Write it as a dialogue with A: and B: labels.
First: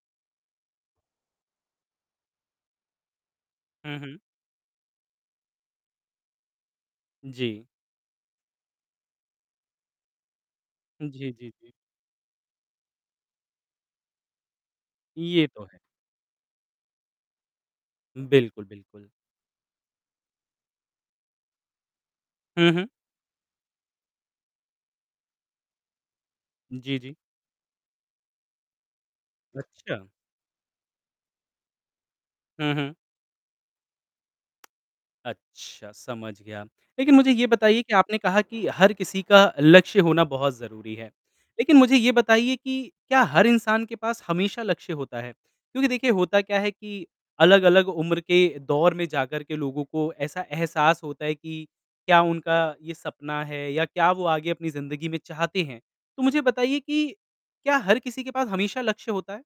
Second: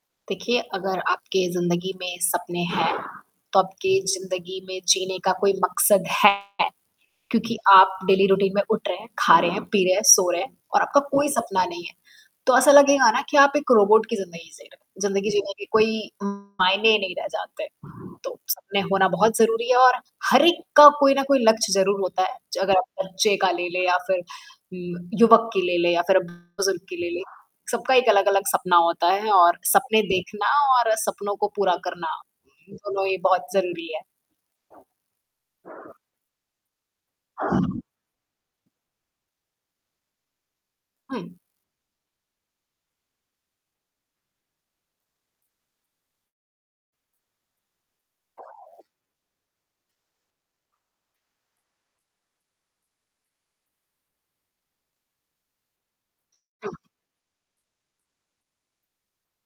A: देखिए, अगर आपके जिंदगी में सपने हैं तो
B: हुँ,
A: आपके
B: हुँ।
A: जिंदगी में जीने का कोई मकसद है। क्योंकि
B: जी।
A: आप डेली रूटीन में उठ रहे हैं, खा रहे हैं, पी रहे हैं, सो रहे हैं और आपका कोई
B: जी, जी,
A: सपना
B: जी।
A: नहीं है। तो ऐसा लगेगा न कि आप एक रोबोट की ज़िंदगी जी रहे ज़िंदगी
B: ये
A: जीने
B: तो
A: के
B: है।
A: कोई मायने ही नहीं रह जाते। तो
B: बिल्कुल,
A: सपने होना
B: बिल्कुल।
A: बहुत ज़रूरी है और हर एक का कोई न कोई लक्ष्य ज़रूर होता है।
B: हुँ,
A: अगर आप
B: हुँ।
A: बच्चे का ले ले या फिर ल युवक की ले ले या फिर अब बुजुर्ग की
B: जी,
A: ले
B: जी।
A: ले। सबका एक अलग अलग सपना होता है और
B: अच्छा।
A: सपने देखना और सपनों को पूरा करना
B: हुँ, हुँ।
A: दोनों ही बहुत ज़रूरी है।
B: अच्छा समझ गया। लेकिन मुझे ये बताइए कि आपने कहा कि हर किसी का लक्ष्य होना बहुत ज़रूरी है।
A: हुँ।
B: लेकिन मुझे ये बताइए कि क्या हर इंसान के पास हमेशा लक्ष्य होता है? क्योंकि देखिए होता क्या है कि अलग-अलग उम्र के दौर में जाकर के लोगों को ऐसा एहसास होता है कि क्या उनका ये सपना है? या क्या वो आगे अपनी ज़िंदगी में चाहते हैं? तो मुझे
A: हुँ।
B: बताइए की क्या हर किसी के पास हमेशा लक्ष्य होता है?